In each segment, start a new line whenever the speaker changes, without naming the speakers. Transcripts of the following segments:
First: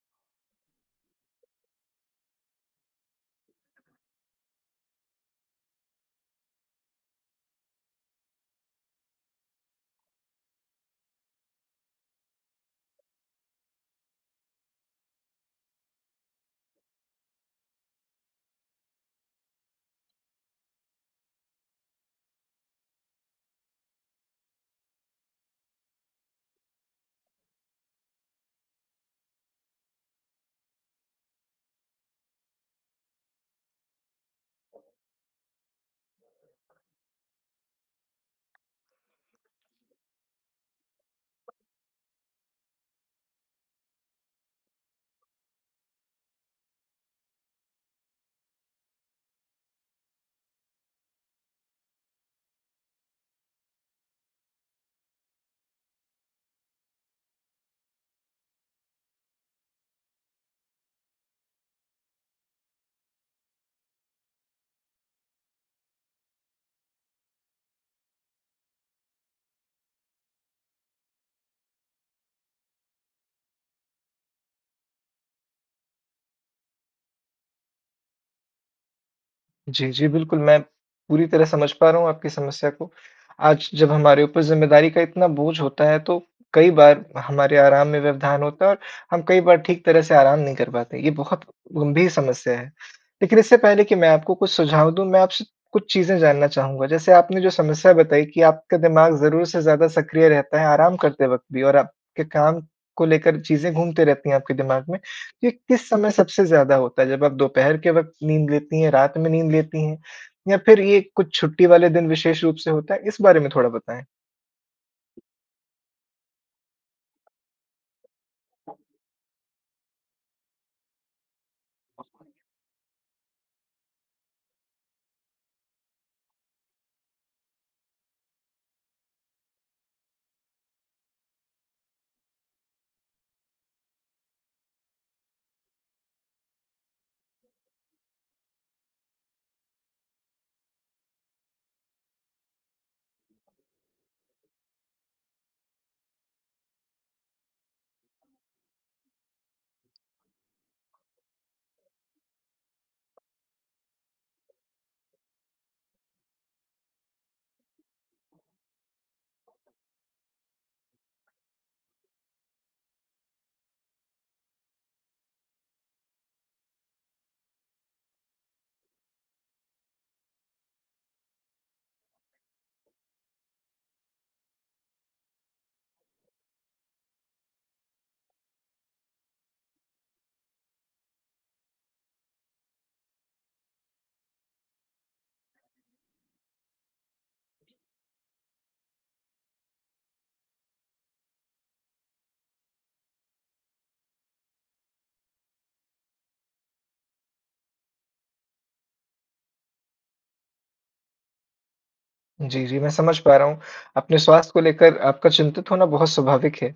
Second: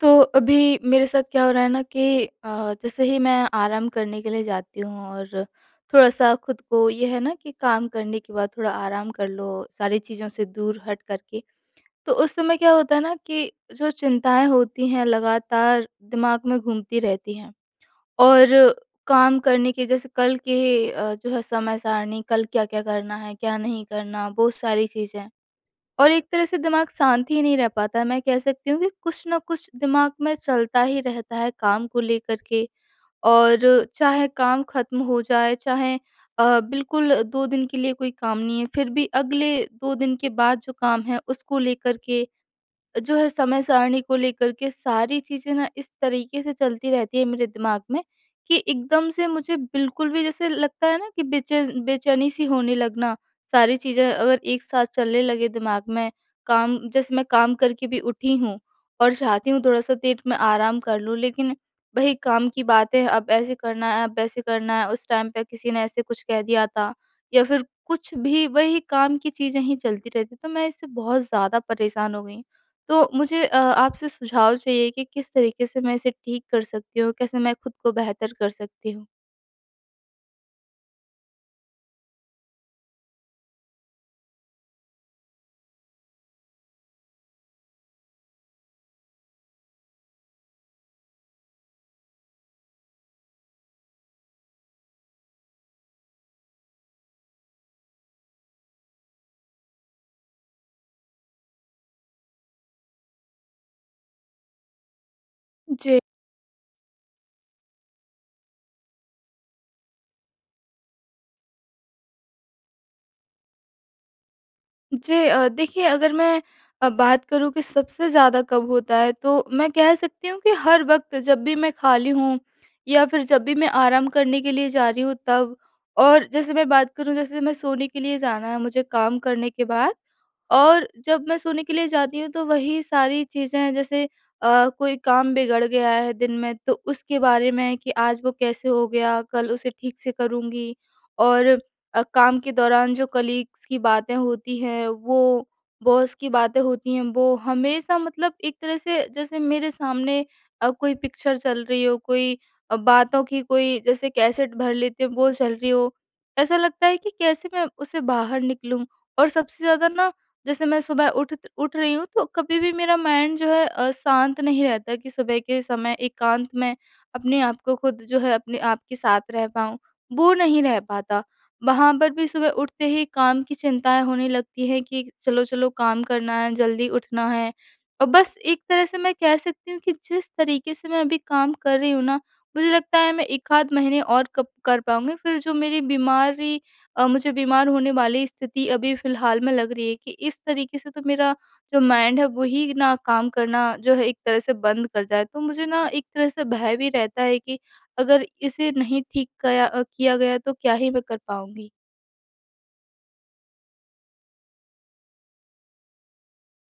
तो अभी मेरे साथ क्या हो रहा है ना कि अ, जैसे ही मैं आराम करने के लिए जाती हूँ और थोड़ा-सा खुद को ये है ना कि काम करने के बाद थोड़ा आराम कर लो सारी चीज़ों से दूर हटकर के। तो उस समय क्या होता है ना कि जो चिंताएँ होती हैं लगातार दिमाग में घूमती रहती हैं और काम करने के जैसे कल के अ, जो है समय-सारणी कल क्या-क्या करना है, क्या नहीं करना बहुत सारी चीज़ें। और एक तरह से दिमाग शांत ही नहीं रह पाता है, मैं कह सकती हूँ कि कुछ न कुछ दिमाग में चलता ही रहता है काम को लेकर के। और चाहे काम ख़त्म हो जाए, चाहे अ, बिल्कुल 2 दिन के लिए कोई काम नहीं है फिर भी अगले 2 दिन के बाद जो काम है उसको लेकर के जो है समय-सारणी को लेकर के सारी चीज़ें ना इस तरीके से चलती रहती हैं मेरे दिमाग में कि एकदम से मुझे बिल्कुल भी जैसे लगता है ना कि बेचेस बेचैनी सी होने लगना। सारी चीज़ें अगर एक साथ चलने लगे दिमाग में काम जैसे मैं काम करके भी उठी हूँ और चाहती हूँ थोड़ा-सा देर मैं आराम कर लूँ लेकिन वही काम की बातें अब ऐसे करना है अब ऐसे करना है उस टाइम पे किसी ने ऐसे कुछ कह दिया था। या फिर कुछ भी वही काम की चीज़ें ही चलती रहती, तो मैं इससे बहुत ज़्यादा परेशान हो गई हूँ। तो मुझे अ, आपसे सुझाव चाहिए कि किस तरीके से मैं इसे ठीक कर सकती हूँ? कैसे मैं खुद को बेहतर कर सकती हूँ?
जी, जी, बिल्कुल। मैं पूरी तरह समझ पा रहा हूँ आपकी समस्या को आज जब हमारे ऊपर ज़िम्मेदारी का इतना बोझ होता है तो कई बार हमारे आराम में व्यवधान होता है और हम कई बार ठीक तरह से आराम नहीं कर पाते, ये बहुत गंभीर समस्या है। लेकिन इससे पहले कि मैं आपको कुछ सुझाव दूँ मैं आपसे कुछ चीज़ें जानना चाहूँगा जैसे आपने जो समस्या बताई कि आपका दिमाग ज़रूर से ज़्यादा सक्रिय रहता है, आराम करते वक़्त भी और आपके काम को लेकर चीज़ें घूमते रहती हैं आपके दिमाग में। ये किस
जी।
समय सबसे ज़्यादा होता है जब आप दोपहर के वक़्त नींद लेती हैं, रात में नींद लेती हैं या फिर ये कुछ छुट्टी वाले दिन विशेष रूप से होता है? इस बारे में थोड़ा बताएँ।
जी अ, देखिए अगर मैं अ, बात करूँ कि सबसे ज़्यादा कब होता है तो मैं कह सकती हूँ कि हर वक़्त जब भी मैं खाली
[unintelligible]
हूँ या फिर जब भी मैं आराम करने के लिए जा रही हूँ तब और जैसे मैं बात करूँ जैसे मैं सोने के लिए जाना है मुझे काम करने के बाद। और जब मैं सोने के लिए जाती हूँ तो वही सारी चीज़ें हैं, जैसे अ, कोई काम बिगड़ गया है दिन में तो उसके बारे में कि आज वो कैसे हो गया, कल उसे ठीक से करूँगी। और अ, काम के दौरान जो कलीग्स की बातें होती हैं, वो बॉस की बातें होती हैं वो हमेशा मतलब एक तरह से जैसे मेरे सामने अ, कोई पिक्चर चल रही हो, कोई अ, बातों की कोई जैसे कैसेट भर लेते हैं वो चल रही हो। ऐसा लगता है कि कैसे मैं उसे बाहर निकलूँ और सबसे ज़्यादा न जैसे मैं सुबह उठ त उठ रही हूँ तो कभी भी मेरा माइंड जो है अ, शांत नहीं रहता कि सुबह के समय एकांत मैं अपने आप को खुद जो है अपने आप के साथ रह पाऊँ। वो नहीं रह पाता, वहाँ पर भी सुबह उठते ही काम की चिंताएँ होने लगती हैं कि चलो-चलो काम करना है जल्दी उठना है। अ, बस एक तरह से मैं कह सकती हूँ कि जिस तरीके से मैं अभी काम कर रही हूँ ना मुझे लगता है मैं एकाध महीने और कप कर पाऊँगी फिर जो मेरी बीमारी अ, मुझे बीमार होने वाली स्थिति अभी फिलहाल में लग रही है कि इस तरीके से तो मेरा जो माइंड है वही न काम करना जो है एक तरह से बंद कर जाए। तो मुझे न एक तरह से भय भी रहता है कि अगर इसे नहीं ठीक कया अ, किया गया तो क्या ही मैं कर पाऊँगी।
जी, जी मैं समझ पा रहा हूँ अपने स्वास्थ्य को लेकर आपका चिंतित होना बहुत स्वाभाविक है।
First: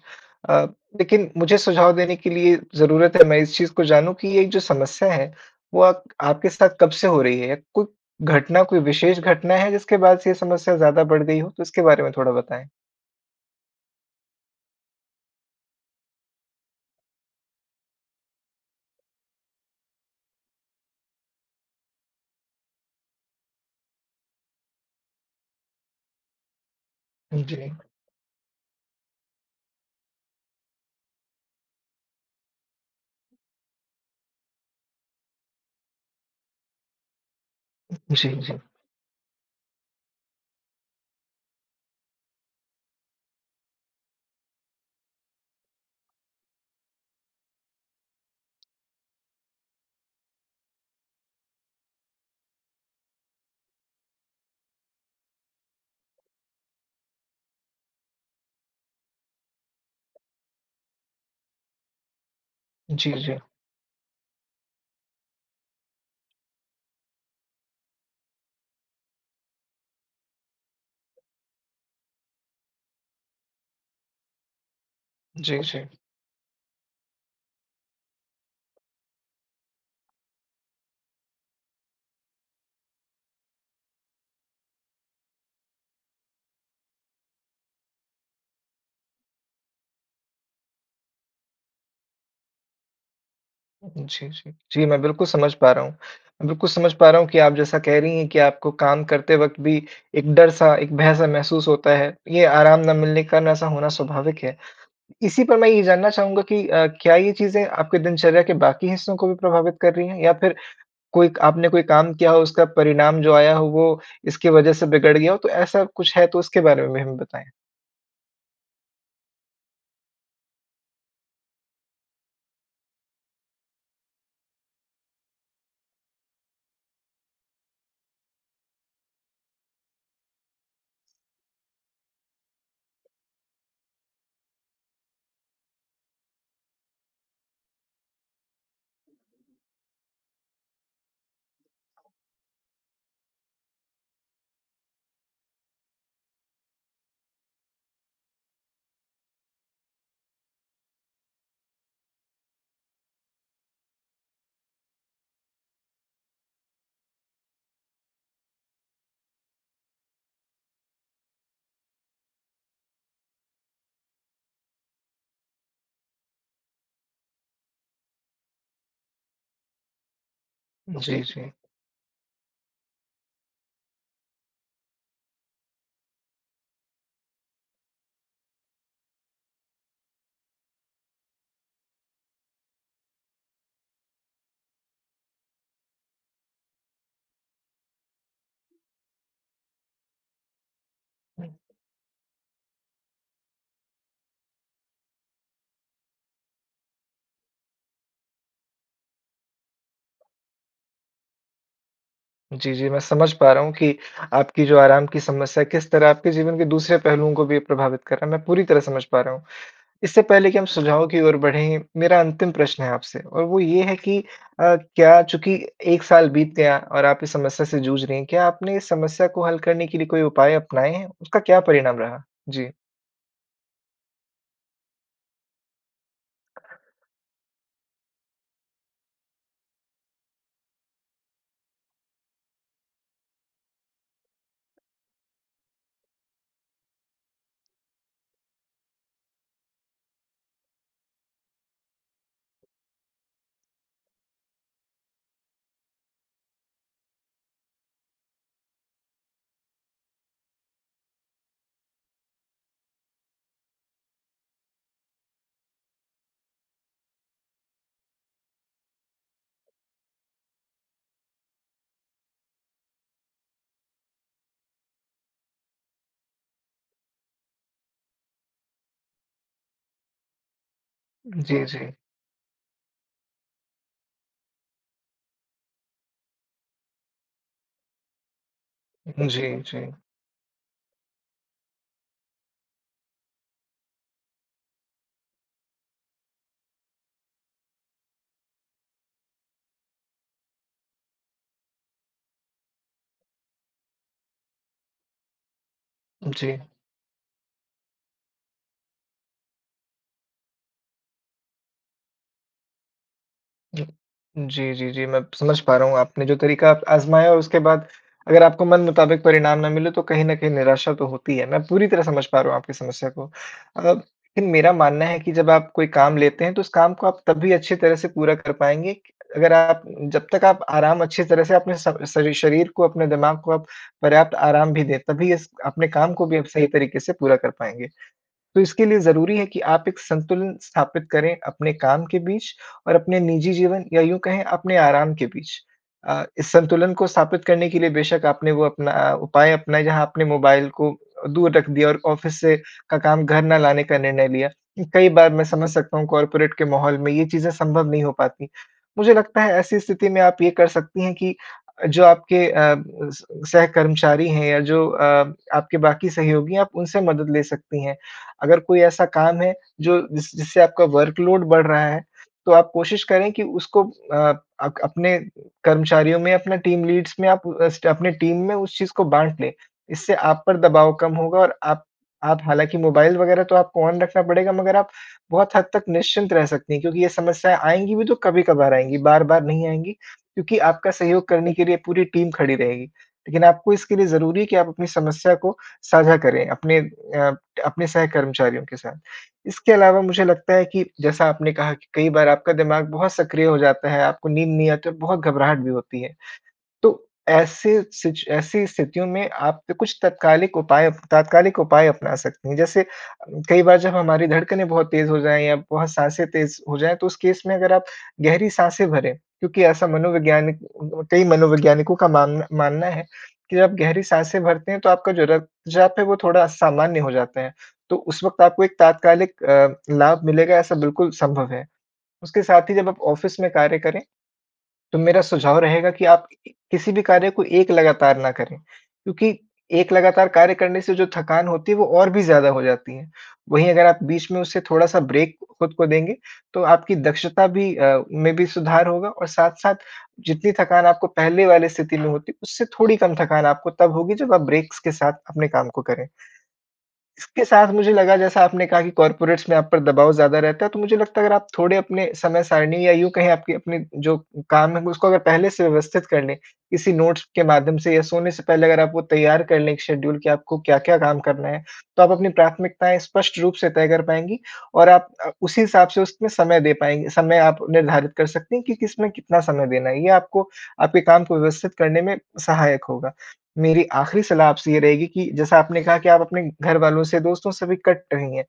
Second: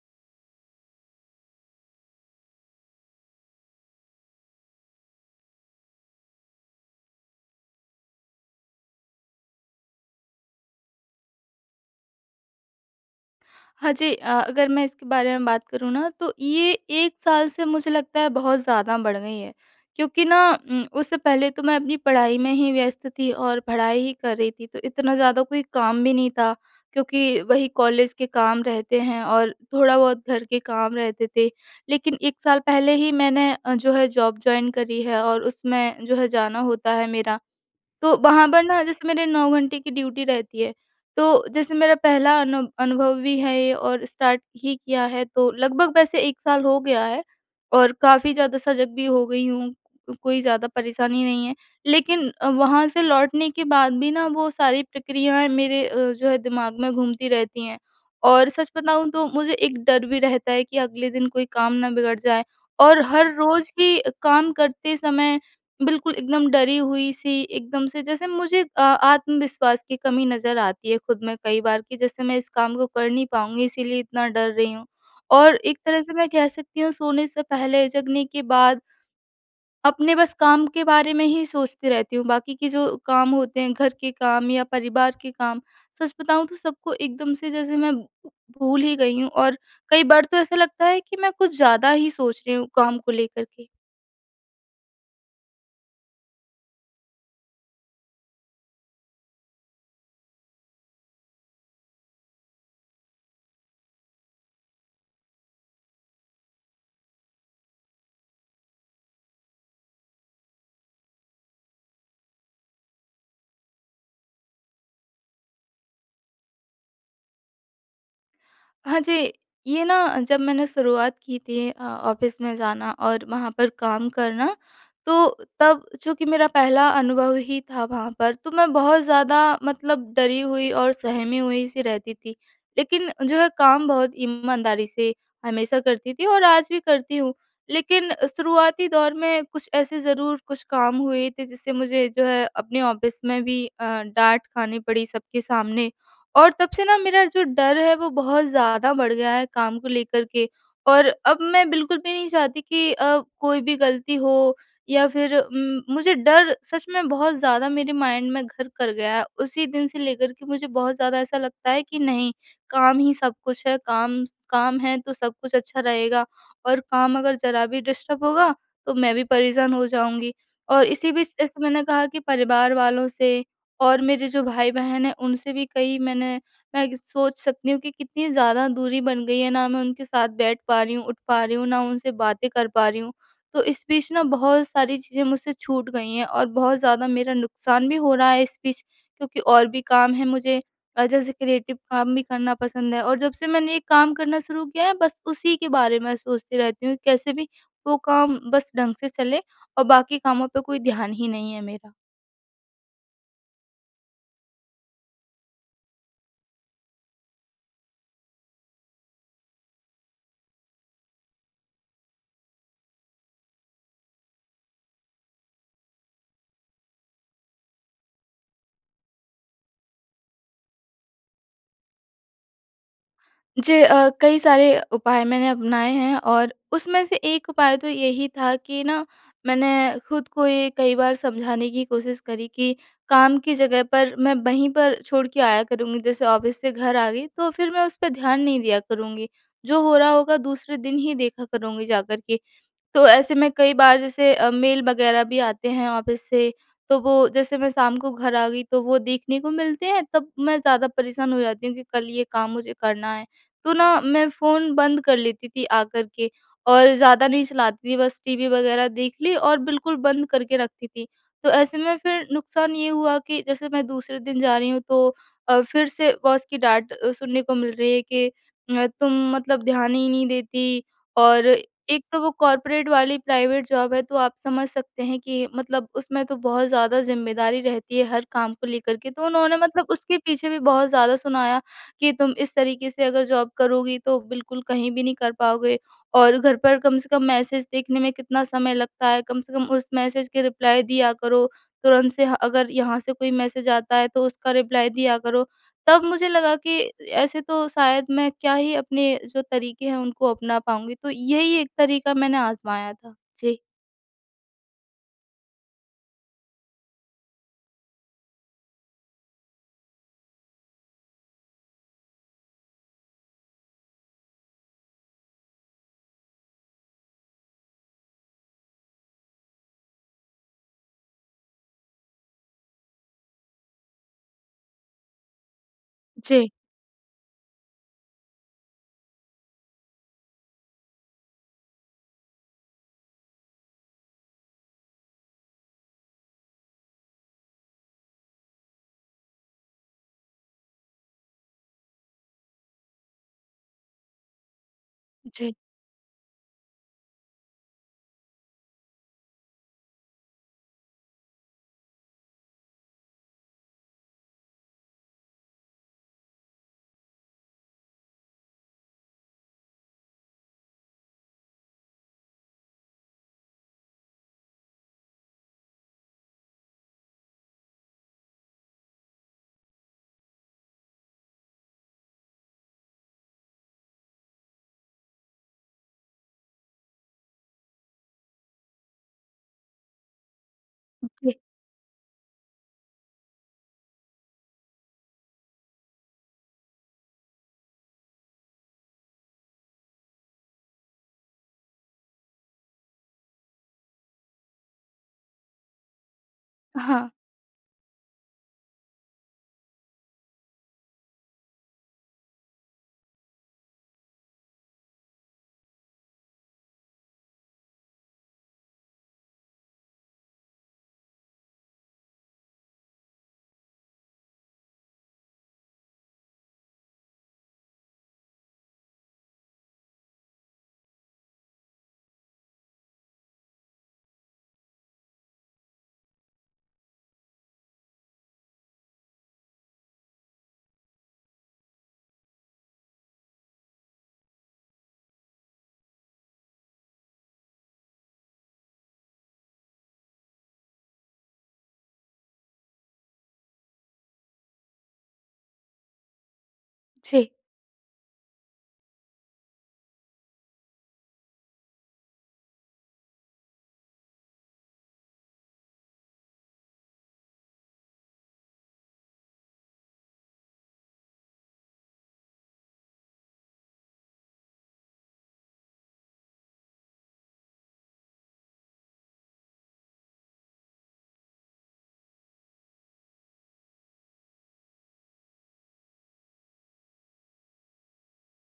अ, लेकिन, मुझे सुझाव देने के लिए ज़रूरत है मैं इस चीज़ को जानूँ कि ये जो समस्या है वो अक आपके साथ कब से हो रही है? कु घटना कोई विशेष घटना है जिसके बाद से ये समस्या ज़्यादा बढ़ गई हो? तो उसके बारे में थोड़ा बताएँ।
हाँ जी, अ अगर मैं इसके बारे में बात करूँ ना तो ये 1 साल से मुझे लगता है बहुत ज़्यादा बढ़ गई है। क्योंकि ना उम, उससे पहले तो मैं अपनी पढ़ाई में ही व्यस्त थी और पढ़ाई ही कर रही थी तो इतना ज़्यादा कोई काम भी नहीं था क्योंकि
उम,
वही
जी।
कॉलेज के काम रहते हैं और थोड़ा बहुत घर के काम रहते थे। लेकिन 1 साल पहले ही मैंने अ, जो है जॉब जॉइन करी है और उसमें जो है जाना होता है मेरा। तो
जी,
वहाँ
जी।
पर ना, जैसे मेरे 9 घंटे की ड्यूटी रहती है। तो जैसे मेरा पहला अनु अनुभव भी है ये और स्टार्ट ही किया है तो लगभग वैसे 1 साल हो गया है। और काफ़ी ज़्यादा सजग भी हो गई हूँ, कोई ज़्यादा परेशानी नहीं है। लेकिन अ, वहाँ से लौटने के बाद भी ना वो सारी प्रक्रियाएँ मेरे अ, जो है दिमाग में घूमती रहती हैं और सच बताऊँ तो मुझे एक डर भी रहता है कि अगले दिन कोई काम ना बिगड़ जाए। और
जी,
हर
जी।
रोज़ भी काम करते समय बिल्कुल एकदम डरी हुई-सी एकदम से जैसे मुझे आ आत्मविश्वास की कमी नज़र आती है ख़ुद में कई बार कि जैसे मैं इस काम को कर नहीं पाऊँगी इसलिए इतना डर रही हूँ। और
जी,
एक
जी।
तरह से मैं कह सकती हूँ सोने से पहले जगने के बाद अपने बस काम के बारे में ही सोचती रहती हूँ बाकी के जो काम होते हैं घर के काम या परिवार के काम सच बताऊँ तो सबको एकदम से जैसे मैं भूल ही गई हूँ। और कई बार तो ऐसा लगता है कि मैं कुछ ज़्यादा ही सोच रही हूँ काम को लेकर के।
जी, जी। जी, मैं बिल्कुल समझ पा रहा हूँ। बिल्कुल समझ पा रहा हूँ कि आप जैसा कह रही हैं कि आपको काम करते वक़्त भी एक डर-सा एक भय-सा महसूस होता है। ये आराम ना मिलने के कारण ऐसा होना स्वाभाविक है। इसी पर मैं ये जानना चाहूँगा कि अ, क्या ये चीज़ें आपकी दिनचर्या के बाकी हिस्सों को भी प्रभावित कर रही हैं? या फ़िर कोई क आपने कोई काम किया हो उसका परिणाम जो आया हो वो इसकी वजह से बिगड़ गया हो तो ऐसा कुछ है, तो उसके बारे में भी हमें बताएँ।
हाँ जी। ये ना जब मैंने शुरुआत की थी अ, ऑफ़िस में जाना और वहाँ पर काम करना, तो तब चूँकि मेरा पहला अनुभव ही था वहाँ पर तो मैं बहुत ज़्यादा मतलब डरी हुई और सहमी हुई-सी रहती थी। लेकिन जो है काम बहुत ईमानदारी से हमेशा करती थी और आज भी करती हूँ। लेकिन शुरुआती दौर में कुछ ऐसे ज़रूर कुछ काम हुए थे जिससे मुझे जो है अपने ऑफ़िस में भी अ, डाँट खानी पड़ी सबके सामने। और तब से ना मेरा जो डर है वो बहुत ज़्यादा बढ़ गया है काम को लेकर के। और अब मैं बिल्कुल भी नहीं चाहती कि अ, कोई भी ग़लती हो या फिर उम, मुझे डर सच में बहुत ज़्यादा मेरे माइंड में घर कर गया है। उसी दिन से लेकर के मुझे बहुत ज़्यादा ऐसा लगता है कि नहीं काम ही सब कुछ है। काम स काम है तो सब कुछ अच्छा रहेगा और काम अगर ज़रा भी डिस्टर्ब होगा तो मैं भी परेशान हो जाऊँगी। और इसी
जी,
बीच
जी।
जैसे मैंने कहा कि परिवार वालों से और मेरे जो भाई-बहन हैं उनसे भी कई मैंने मैं कि सोच सकती हूँ कि कितनी ज़्यादा दूरी बन गई है। ना मैं उनके साथ बैठ पा रही हूँ, उठ पा रही हूँ, ना उनसे बातें कर पा रही हूँ। तो इस बीच न बहुत सारी चीज़ें मुझसे छूट गई हैं और बहुत ज़्यादा मेरा नुक़सान भी हो रहा है इस बीच क्योंकि और भी काम है मुझे। अ, जैसे
हुँ।
क्रिएटिव काम भी करना पसंद है और जब से मैंने ये काम करना शुरू किया है बस उसी के बारे में सोचती रहती हूँ कैसे भी वो काम बस ढंग से चलें और बाकी कामों पर कोई ध्यान ही नहीं है मेरा।
जी, जी, मैं समझ पा रहा हूँ कि आपकी जो आराम की समस्या किस तरह आपके जीवन के दूसरे पहलुओं को भी प्रभावित कर रहा है। मैं पूरी तरह समझ पा रहा हूँ। इससे पहले कि हम सुझाव की ओर बढ़ें, मेरा अंतिम प्रश्न है आपसे और वो ये है कि अ, क्या चूँकि 1 साल बीत गया और आप इस समस्या से जूझ रही हैं, क्या आपने इस समस्या को हल करने के लिए कोई उपाय अपनाए हैं? उसका क्या परिणाम रहा? जी।
जी अ, कई सारे उपाय मैंने अपनाए हैं और उसमें से एक उपाय तो यही था कि ना, मैंने खुद को ये कई बार समझाने की कोशिश करी कि काम की जगह पर मैं वहीं पर छोड़ के आया करूँगी, जैसे ऑफ़िस से घर आ गई, तो फिर मैं उस पे ध्यान नहीं दिया करूँगी। जो हो रहा होगा, दूसरे दिन ही देखा करुँगी जाकर के। तो ऐसे में कई बार, जैसे अ, मेल वगैरह भी आते हैं ऑफ़िस से, तो वो जैसे मैं शाम को घर आ गई, तो वो देखने को मिलते हैं, तब मैं ज़्यादा परेशान हो जाती हूँ कि कल ये काम मुझे करना है। तो ना, मैं फ़ोन बंद कर लेती थी आ कर के और ज़्यादा नहीं चलाती थी, बस टीवी वगैरह देख ली और बिल्कुल बंद करके रखती थी। तो ऐसे में फिर नुकसान ये हुआ कि जैसे मैं दूसरे दिन जा रही हूँ, तो अ, फिर से बॉस की डाँट अ, सुनने को मिल रही है कि अ, "तुम मतलब ध्यान ही नहीं देती।" और
जी, जी।
एक तो वो कॉर्पोरेट वाली प्राइवेट जॉब है, तो आप समझ सकते हैं कि मतलब उसमें तो बहुत ज़्यादा ज़िम्मेदारी रहती है, हर काम को लेकर के, तो उन्होंने
जी, जी।
मतलब उसके पीछे भी बहुत ज़्यादा सुनाया कि, "तुम इस तरीके से अगर जॉब करोगी, तो बिल्कुल कहीं भी नहीं कर पाओगे और घर पर कम से कम मैसेज देखने में कितना समय लगता है? कम से कम उस मैसेज के रिप्लाय दिया करो। तुरंत से ह अगर यहाँ से कोई मैसेज आता है, तो उसका रिप्लाय दिया करो।" तब मुझे लगा
जी।
कि ऐसे तो शायद मैं क्या ही अपने जो तरीके हैं, उनको अपना पाऊँगी, तो यही एक तरीका मैंने आज़माया था। जी।
जी। जी, जी, जी, मैं समझ पा रहा हूँ, आपने जो तरीका आज़माया, उसके बाद अगर आपको मन मुताबिक परिणाम ना मिले, तो कहीं न कहीं निराशा तो होती है। मैं पूरी तरह समझ पा रहा हूँ आपकी समस्या को। अगर लेकिन मेरा मानना है कि जब आप कोई काम लेते हैं, तो उस काम को आप तभी अच्छी तरह से पूरा कर पाएँगे, अगर आप जब तक आप आराम अच्छी तरह से अपने स सरी शरीर को, अपने दिमाग को आप पर्याप्त आराम भी दें, तभी इस अपने काम को भी आप
जी।
सही तरीके से पूरा कर पाएँगे। तो इसके लिए ज़रूरी है कि आप एक संतुलन स्थापित करें अपने काम के बीच और अपने निजी जीवन या यूँ कहें, अपने आराम के बीच। अ, इस संतुलन को स्थापित करने के लिए बेशक आपने वो अपना उपाय अपनाए, जहाँ आपने मोबाइल को अ, दूर रख दिया और ऑफ़िस से का काम घर ना लाने का निर्णय लिया। कई बार मैं
जी।
समझ सकता हूँ, कॉर्पोरेट के माहौल में ये चीज़ें संभव नहीं हो पाती। मुझे लगता है, ऐसी स्थिति में आप ये कर सकती हैं कि जो आपके अ, स सह कर्मचारी हैं या जो अ, आपके बाकी सहयोगी हैं, आप उनसे मदद ले सकती हैं। अगर कोई ऐसा काम है, जो जिस जिससे आपका वर्कलोड बढ़ रहा है, तो आप कोशिश करें कि उसको अ, अक अपने कर्मचारियों में, अपना टीम लीड्स में, आप अस्ट अपने टीम में उस चीज़ को बाँट लें। इससे आप पर दबाव कम होगा और आप आप हालाँकि मोबाइल वगैरह तो आपको ऑन रखना पड़ेगा, मगर आप बहुत हद तक निश्चिंत रह सकती हैं क्योंकि ये समस्याएँ आएँगी भी, तो कभी-कभार आएँगी, बार-बार नहीं आएँगी, क्योंकि आपका सहयोग
ओके।
करने के लिए पूरी टीम खड़ी रहेगी। लेकिन आपको इसके लिए ज़रूरी है कि आप अपनी समस्या को साझा करें अपने अ, अपने सहकर्मचारियों के साथ। इसके अलावा मुझे लगता है कि जैसा आपने कहा कि कई बार आपका दिमाग बहुत सक्रिय हो जाता है, आपको नींद नहीं आती और बहुत घबराहट भी होती है। तो
हाँ।
ऐसे सिच ऐसी स्थितियों में आप पे कुछ तात्कालिक उपाय तात्कालिक उपाय अपना सकती हैं। जैसे कई बार जब हमारी धड़कनें बहुत तेज़ हो जाएँ या बहुत साँसें तेज़ हो जाएँ, तो उस केस में अगर आप गहरी साँसें भरें, क्योंकि ऐसा मनोवैज्ञानिक कई मनोवैज्ञानिकों का मान मानना है कि जब आप गहरी साँसें भरते हैं, तो आपका जो रक्तचाप है, वो थोड़ा सामान्य हो जाता है। तो उस वक़्त आपको एक तात्कालिक अ, लाभ मिलेगा, ऐसा बिल्कुल संभव है। उसके साथ ही जब आप ऑफ़िस में कार्य करें, तो मेरा सुझाव रहेगा कि आप किसी भी कार्य को एक लगातार ना करें, क्योंकि एक लगातार कार्य करने से जो थकान होती है, वो और भी ज़्यादा हो जाती है। वहीं अगर आप बीच में उससे थोड़ा-सा ब्रेक खुद को देंगे, तो आपकी दक्षता भी अ, में भी सुधार होगा और साथ-साथ जितनी थकान आपको पहले वाली स्थिति में होती, उससे थोड़ी कम थकान आपको तब होगी, जब आप ब्रेक्स के साथ अपने काम को करें।
जी।
इसके साथ मुझे लगा, जैसा आपने कहा कि कॉर्पोरेट्स में आप पर दबाव ज़्यादा रहता है, तो मुझे लगता है, अगर आप थोड़े अपने समय सारणी या यूँ कहें, आपकी अपने जो काम है, ग उसको अगर पहले से व्यवस्थित कर लें, किसी नोट्स के माध्यम से या सोने से पहले अगर आप वो तैयार कर लें एक शेड्यूल कि आपको क्या-क्या काम करना है, तो आप अपनी प्राथमिकताएँ स्पष्ट रूप से तय कर पाएँगी और आप अ, उसी हिसाब से उसमें समय दे पाएँग समय आप निर्धारित कर सकती हैं कि किसमें कितना समय देना है। ये आपको, आपके काम को व्यवस्थित करने में सहायक होगा। मेरी आखिरी सलाह आपसे ये रहेगी कि जैसा आपने कहा कि आप अपने घरवालों से, दोस्तों से भी कट रही हैं।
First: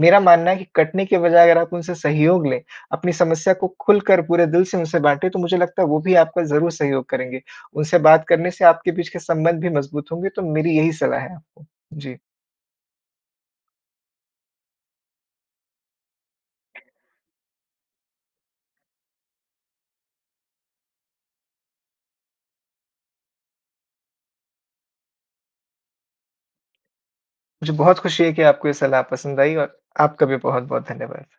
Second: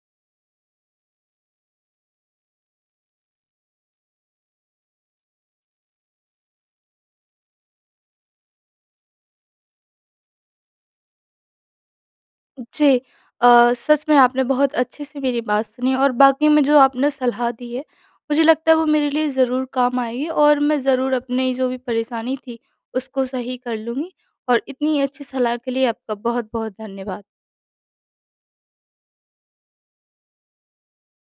मेरा मानना है कि कटने की बजाय अगर आप उनसे सहयोग लें, अपनी समस्या को खुलकर पूरे दिल से उनसे बाँटे, तो मुझे लगता है, वो भी आपका ज़रूर सहयोग करेंगे। उनसे बात करने से आपके बीच के संबंध भी मज़बूत होंगे, तो मेरी यही सलाह है आपको। जी।
जी। अ, सच में आपने बहुत अच्छे से मेरी बात सुनी और वाक़ई में जो आपने सलाह दी है, मुझे लगता है, वो मेरे लिए ज़रूर काम आएगी और मैं ज़रूर अपनी जो भी परेशानी थी, उसको सही कर लूँगी और इतनी अच्छी सलाह के लिए आपका बहुत-बहुत धन्यवाद।
मुझे बहुत खुशी है कि आपको ये सलाह पसंद आई और आपका भी बहुत-बहुत धन्यवाद।